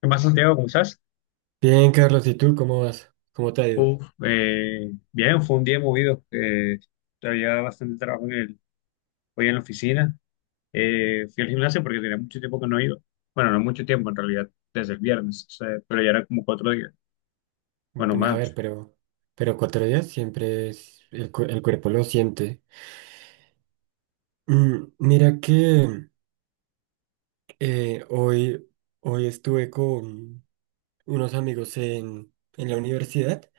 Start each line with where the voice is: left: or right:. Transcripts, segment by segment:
left: ¿Qué más, Santiago? ¿Cómo estás?
right: Bien, Carlos, ¿y tú cómo vas? ¿Cómo te ha ido?
left: Bien, fue un día movido, había bastante trabajo hoy en la oficina. Fui al gimnasio porque tenía mucho tiempo que no he ido. Bueno, no mucho tiempo en realidad, desde el viernes, o sea, pero ya era como cuatro días. Bueno,
right: Bueno, a ver,
left: más.
right: pero cuatro días siempre es, el cuerpo lo siente. Mira que eh, hoy, hoy estuve con unos amigos en la universidad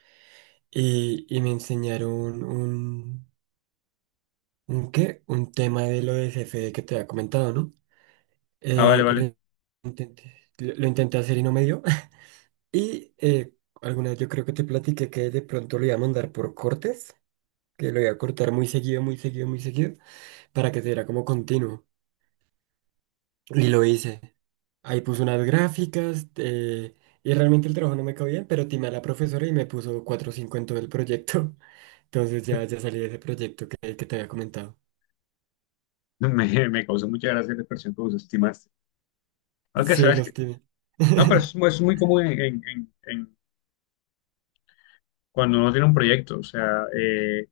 right: y me enseñaron un ¿qué? Un tema de lo de CFD que te había comentado, ¿no?
left: Ah, vale,
right: Eh,
left: vale.
right: lo intenté, lo intenté hacer y no me dio. Y alguna vez yo creo que te platiqué que de pronto lo iba a mandar por cortes, que lo iba a cortar muy seguido, muy seguido, muy seguido, para que se viera como continuo. Y lo hice. Ahí puso unas gráficas, y realmente el trabajo no me quedó bien, pero timé a la profesora y me puso 4 o 5 en todo el proyecto. Entonces ya salí de ese proyecto que te había comentado.
left: Me causó mucha gracia la expresión que vos estimaste. Aunque
right: Sí,
left: sabes que...
right: los timé.
left: No, pero es muy común en cuando uno tiene un proyecto. O sea,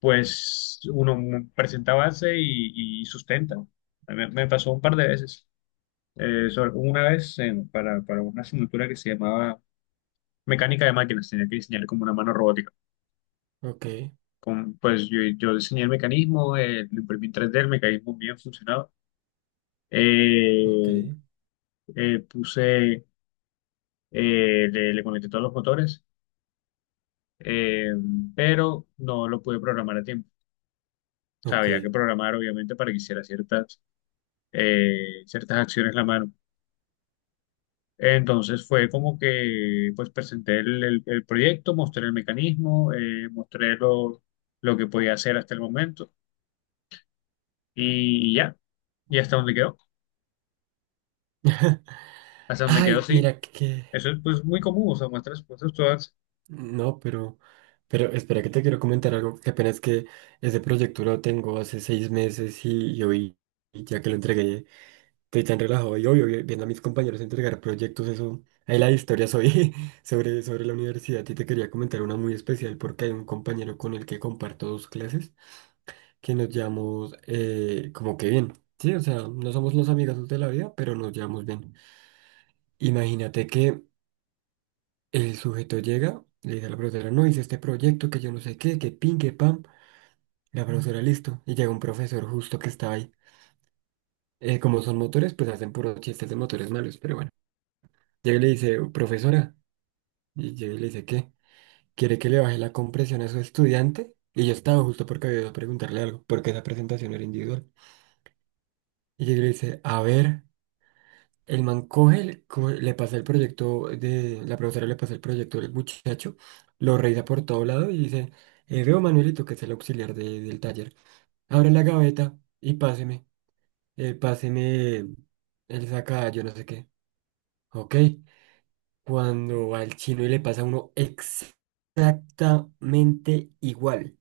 left: pues uno presenta avance y sustenta. Me pasó un par de veces. Una vez para una asignatura que se llamaba mecánica de máquinas, tenía que diseñar como una mano robótica.
right: Ok,
left: Con, pues yo diseñé el mecanismo, lo imprimí en 3D, el mecanismo bien funcionaba.
right: ok,
left: Eh, eh, puse, Le conecté todos los motores, eh, pero no lo pude programar a tiempo. O sea,
right: ok.
left: había que programar obviamente para que hiciera ciertas acciones la mano. Entonces fue como que pues presenté el proyecto, mostré el mecanismo, mostré lo que podía hacer hasta el momento y ya, y hasta donde quedó
right: Ay,
left: sí.
right: mira que.
left: Eso es pues muy común, o sea, muestras cosas todas,
right: No, pero espera que te quiero comentar algo, que apenas que ese proyecto lo tengo hace 6 meses y hoy, y ya que lo entregué, estoy tan relajado y obvio, viendo a mis compañeros entregar proyectos, eso, ahí la historia soy sobre la universidad y te quería comentar una muy especial porque hay un compañero con el que comparto dos clases, que nos llamamos como que bien, sí, o sea, no somos los amigos de la vida, pero nos llevamos bien. Imagínate que el sujeto llega, le dice a la profesora, no, hice este proyecto, que yo no sé qué, que pin, que pam. La profesora, listo. Y llega un profesor justo que está ahí. Como son motores, pues hacen puros chistes de motores malos, pero bueno. Llega y le dice, profesora, y llega y le dice, ¿qué? ¿Quiere que le baje la compresión a su estudiante? Y yo estaba justo porque había ido a preguntarle algo, porque esa presentación era individual. Y llega y le dice, a ver. El man coge, le pasa el proyecto de, la profesora le pasa el proyecto del muchacho, lo revisa por todo lado y dice, veo Manuelito, que es el auxiliar del taller, abre la gaveta y páseme, páseme, él saca yo no sé qué, ok, cuando va el chino y le pasa a uno exactamente igual,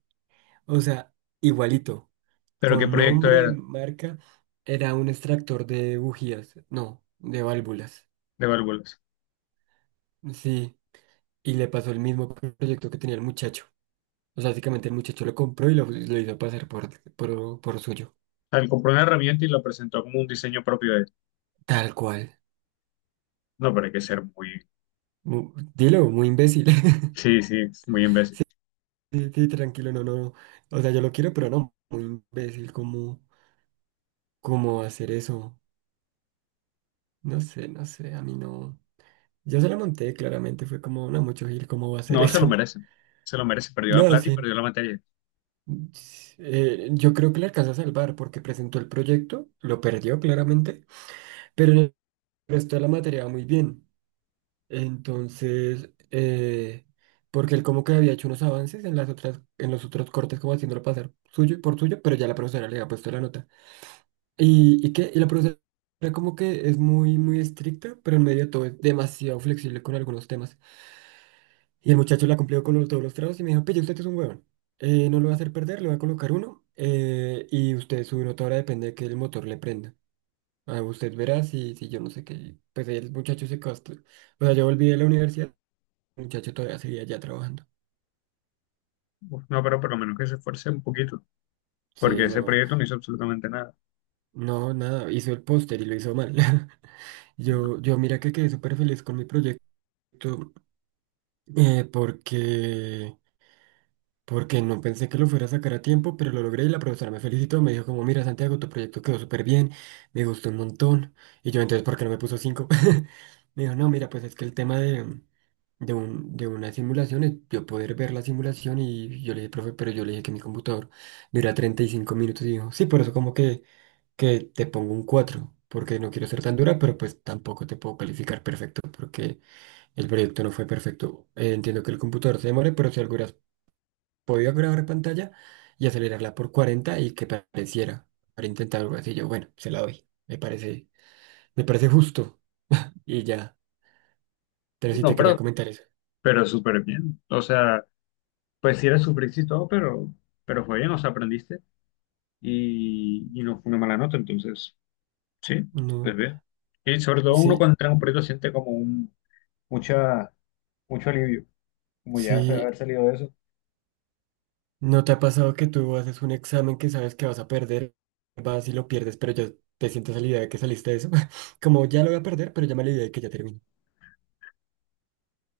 right: o sea, igualito,
left: pero ¿qué
right: con
left: proyecto
right: nombre,
left: era
right: marca, era un extractor de bujías, no, de válvulas,
left: de válvulas?
right: sí. Y le pasó el mismo proyecto que tenía el muchacho. O sea, básicamente el muchacho lo compró y lo hizo pasar por suyo.
left: Al compró una herramienta y la presentó como un diseño propio de él.
right: Tal cual.
left: No, pero hay que ser muy,
right: Dilo, muy imbécil.
left: sí, sí, es muy imbécil.
right: Sí, sí, tranquilo, no, no. No. O sea, yo lo quiero, pero no. Muy imbécil, ¿cómo hacer eso? No sé, no sé, a mí no. Yo se lo monté, claramente, fue como, no, mucho Gil, ¿cómo va a hacer
left: No, se lo
right: eso?
left: merecen, se lo merece, perdió la
right: No,
left: plata y
right: sí.
left: perdió la materia.
right: Yo creo que le alcanza a salvar porque presentó el proyecto, lo perdió claramente, pero en el resto de la materia va muy bien. Entonces, porque él como que había hecho unos avances en las otras, en los otros cortes, como haciéndolo pasar suyo y por suyo, pero ya la profesora le había puesto la nota. ¿Y qué? Y la profesora como que es muy, muy estricta, pero en medio de todo es demasiado flexible con algunos temas. Y el muchacho la cumplió con todos los trabajos y me dijo, pille, usted es un huevón. No lo va a hacer perder, le voy a colocar uno. Y usted, su nota ahora depende de que el motor le prenda. Ah, usted verá si yo no sé qué. Pues el muchacho se costó. O sea, yo volví de la universidad, muchacho todavía seguía allá trabajando.
left: Uf, no, pero por lo menos que se esfuerce un poquito, porque
right: Sí,
left: ese
right: no,
left: proyecto no hizo absolutamente nada.
right: no, nada, hizo el póster y lo hizo mal. Yo mira que quedé súper feliz con mi proyecto, eh, porque porque no pensé que lo fuera a sacar a tiempo, pero lo logré y la profesora me felicitó. Me dijo como, mira, Santiago, tu proyecto quedó súper bien, me gustó un montón. Y yo, entonces, ¿por qué no me puso cinco? Me dijo, no, mira, pues es que el tema de una simulación es yo poder ver la simulación. Y yo le dije, profe, pero yo le dije que mi computador dura 35 minutos. Y dijo, sí, por eso como que te pongo un 4 porque no quiero ser tan dura, pero pues tampoco te puedo calificar perfecto, porque el proyecto no fue perfecto. Entiendo que el computador se demore, pero si algo podía grabar en pantalla y acelerarla por 40 y que pareciera para intentar algo así. Yo, bueno, se la doy. Me parece justo. Y ya. Pero sí te
left: No,
right: quería
left: pero
right: comentar eso.
left: Pero súper bien. O sea, pues sí eres sufriste y todo, pero fue bien, o sea, aprendiste y no fue una mala nota, entonces, sí, pues
right: No.
left: bien. Y sobre todo uno
right: Sí,
left: cuando entra en un proyecto siente como un, mucha, mucho alivio, como ya
right: sí.
left: haber salido de eso.
right: ¿No te ha pasado que tú haces un examen que sabes que vas a perder? Vas y lo pierdes, pero ya te sientes a la idea de que saliste de eso. Como ya lo voy a perder, pero ya me la idea de que ya termino.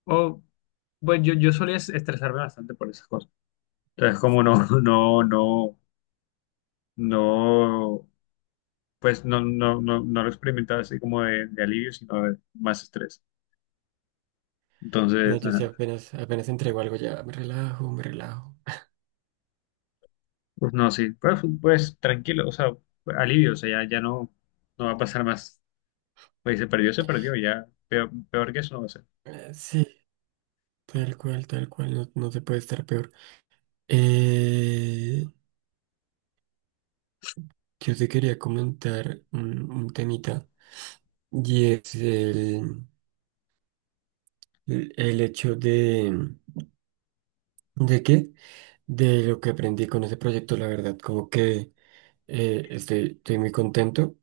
left: O, pues yo solía estresarme bastante por esas cosas. Entonces, como no, no, pues no lo experimentaba así como de alivio, sino de más estrés.
right: No,
left: Entonces,
right: yo
left: ajá.
right: sí apenas, apenas entrego algo, ya me relajo, me relajo.
left: Pues no, sí, pues, pues tranquilo, o sea, alivio, o sea, ya no, no va a pasar más. Pues se perdió, ya, peor, peor que eso no va a ser.
right: Sí, tal cual, no, no se puede estar peor. Eh, Yo te quería comentar un temita y es el hecho ¿de qué? De lo que aprendí con ese proyecto, la verdad, como que estoy muy contento,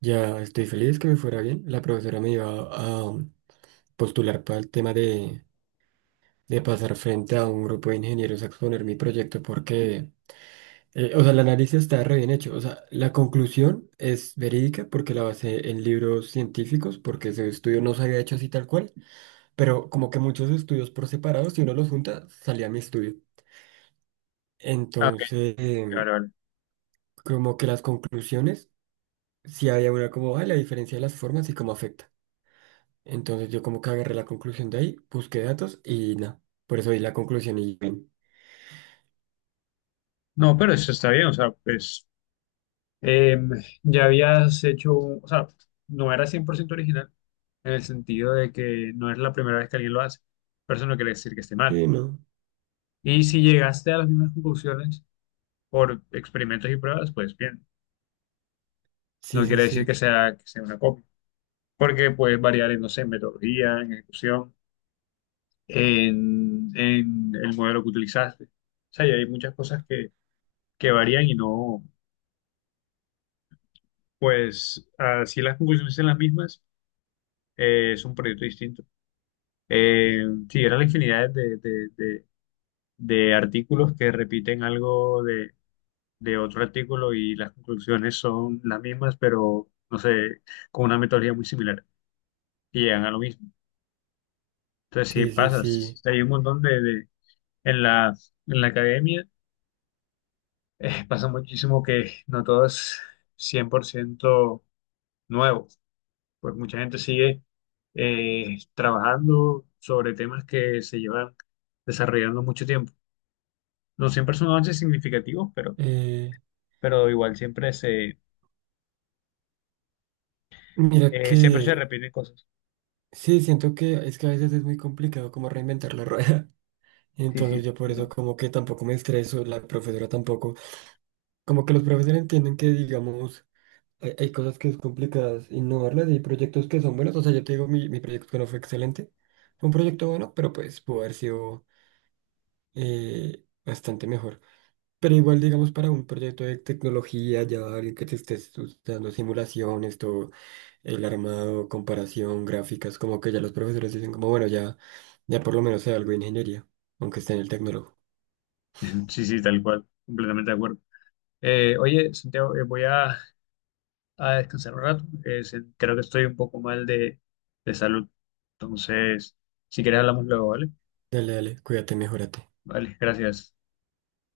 right: ya estoy feliz que me fuera bien. La profesora me iba a postular para el tema de pasar frente a un grupo de ingenieros a exponer mi proyecto porque eh, o sea, el análisis está re bien hecho. O sea, la conclusión es verídica porque la basé en libros científicos, porque ese estudio no se había hecho así tal cual, pero como que muchos estudios por separado, si uno los junta, salía mi estudio.
left: Ah, ok,
right: Entonces,
left: vale, vale.
right: como que las conclusiones, sí había una como, ah, la diferencia de las formas y cómo afecta. Entonces yo como que agarré la conclusión de ahí, busqué datos y nada. Por eso di la conclusión y bien.
left: No, pero eso está bien, o sea, pues eh, ya habías hecho, o sea, no era 100% original en el sentido de que no es la primera vez que alguien lo hace, pero eso no quiere decir que esté mal.
right: Sí, no.
left: Y si llegaste a las mismas conclusiones por experimentos y pruebas, pues bien,
right: Sí,
left: no
right: sí,
left: quiere decir
right: sí.
left: que sea una copia, porque puede variar en, no sé, en metodología, en ejecución, en el modelo que utilizaste. O sea, y hay muchas cosas que varían y no, pues, así las conclusiones son las mismas, es un proyecto distinto. Eh, sí, eran la infinidad de, de artículos que repiten algo de otro artículo y las conclusiones son las mismas, pero, no sé, con una metodología muy similar y llegan a lo mismo. Entonces, sí,
right: Sí, sí,
left: pasa.
right: sí.
left: Hay un montón en la, en la academia pasa muchísimo que no todo es 100% nuevo, pues mucha gente sigue trabajando sobre temas que se llevan desarrollando mucho tiempo. No siempre son avances significativos,
right: Eh,
left: pero igual
right: mira
left: siempre se
right: que.
left: repiten cosas.
right: Sí, siento que es que a veces es muy complicado como reinventar la rueda.
left: Sí, sí,
right: Entonces yo por eso
left: ¿no?
right: como que tampoco me estreso, la profesora tampoco. Como que los profesores entienden que digamos hay cosas que es complicadas innovarlas y hay proyectos que son buenos. O sea, yo te digo, mi proyecto que no fue excelente. Fue un proyecto bueno, pero pues pudo haber sido bastante mejor. Pero igual, digamos, para un proyecto de tecnología, ya alguien que te esté estudiando simulaciones, todo el armado, comparación, gráficas, como que ya los profesores dicen como, bueno, ya, por lo menos sea algo de ingeniería, aunque esté en el tecnólogo.
left: Sí, sí, tal cual, completamente de acuerdo. Oye, Santiago, voy a descansar un rato, creo que estoy un poco mal de salud, entonces, si quieres hablamos luego, ¿vale?
right: Dale, dale, cuídate, mejórate.
left: Vale, gracias.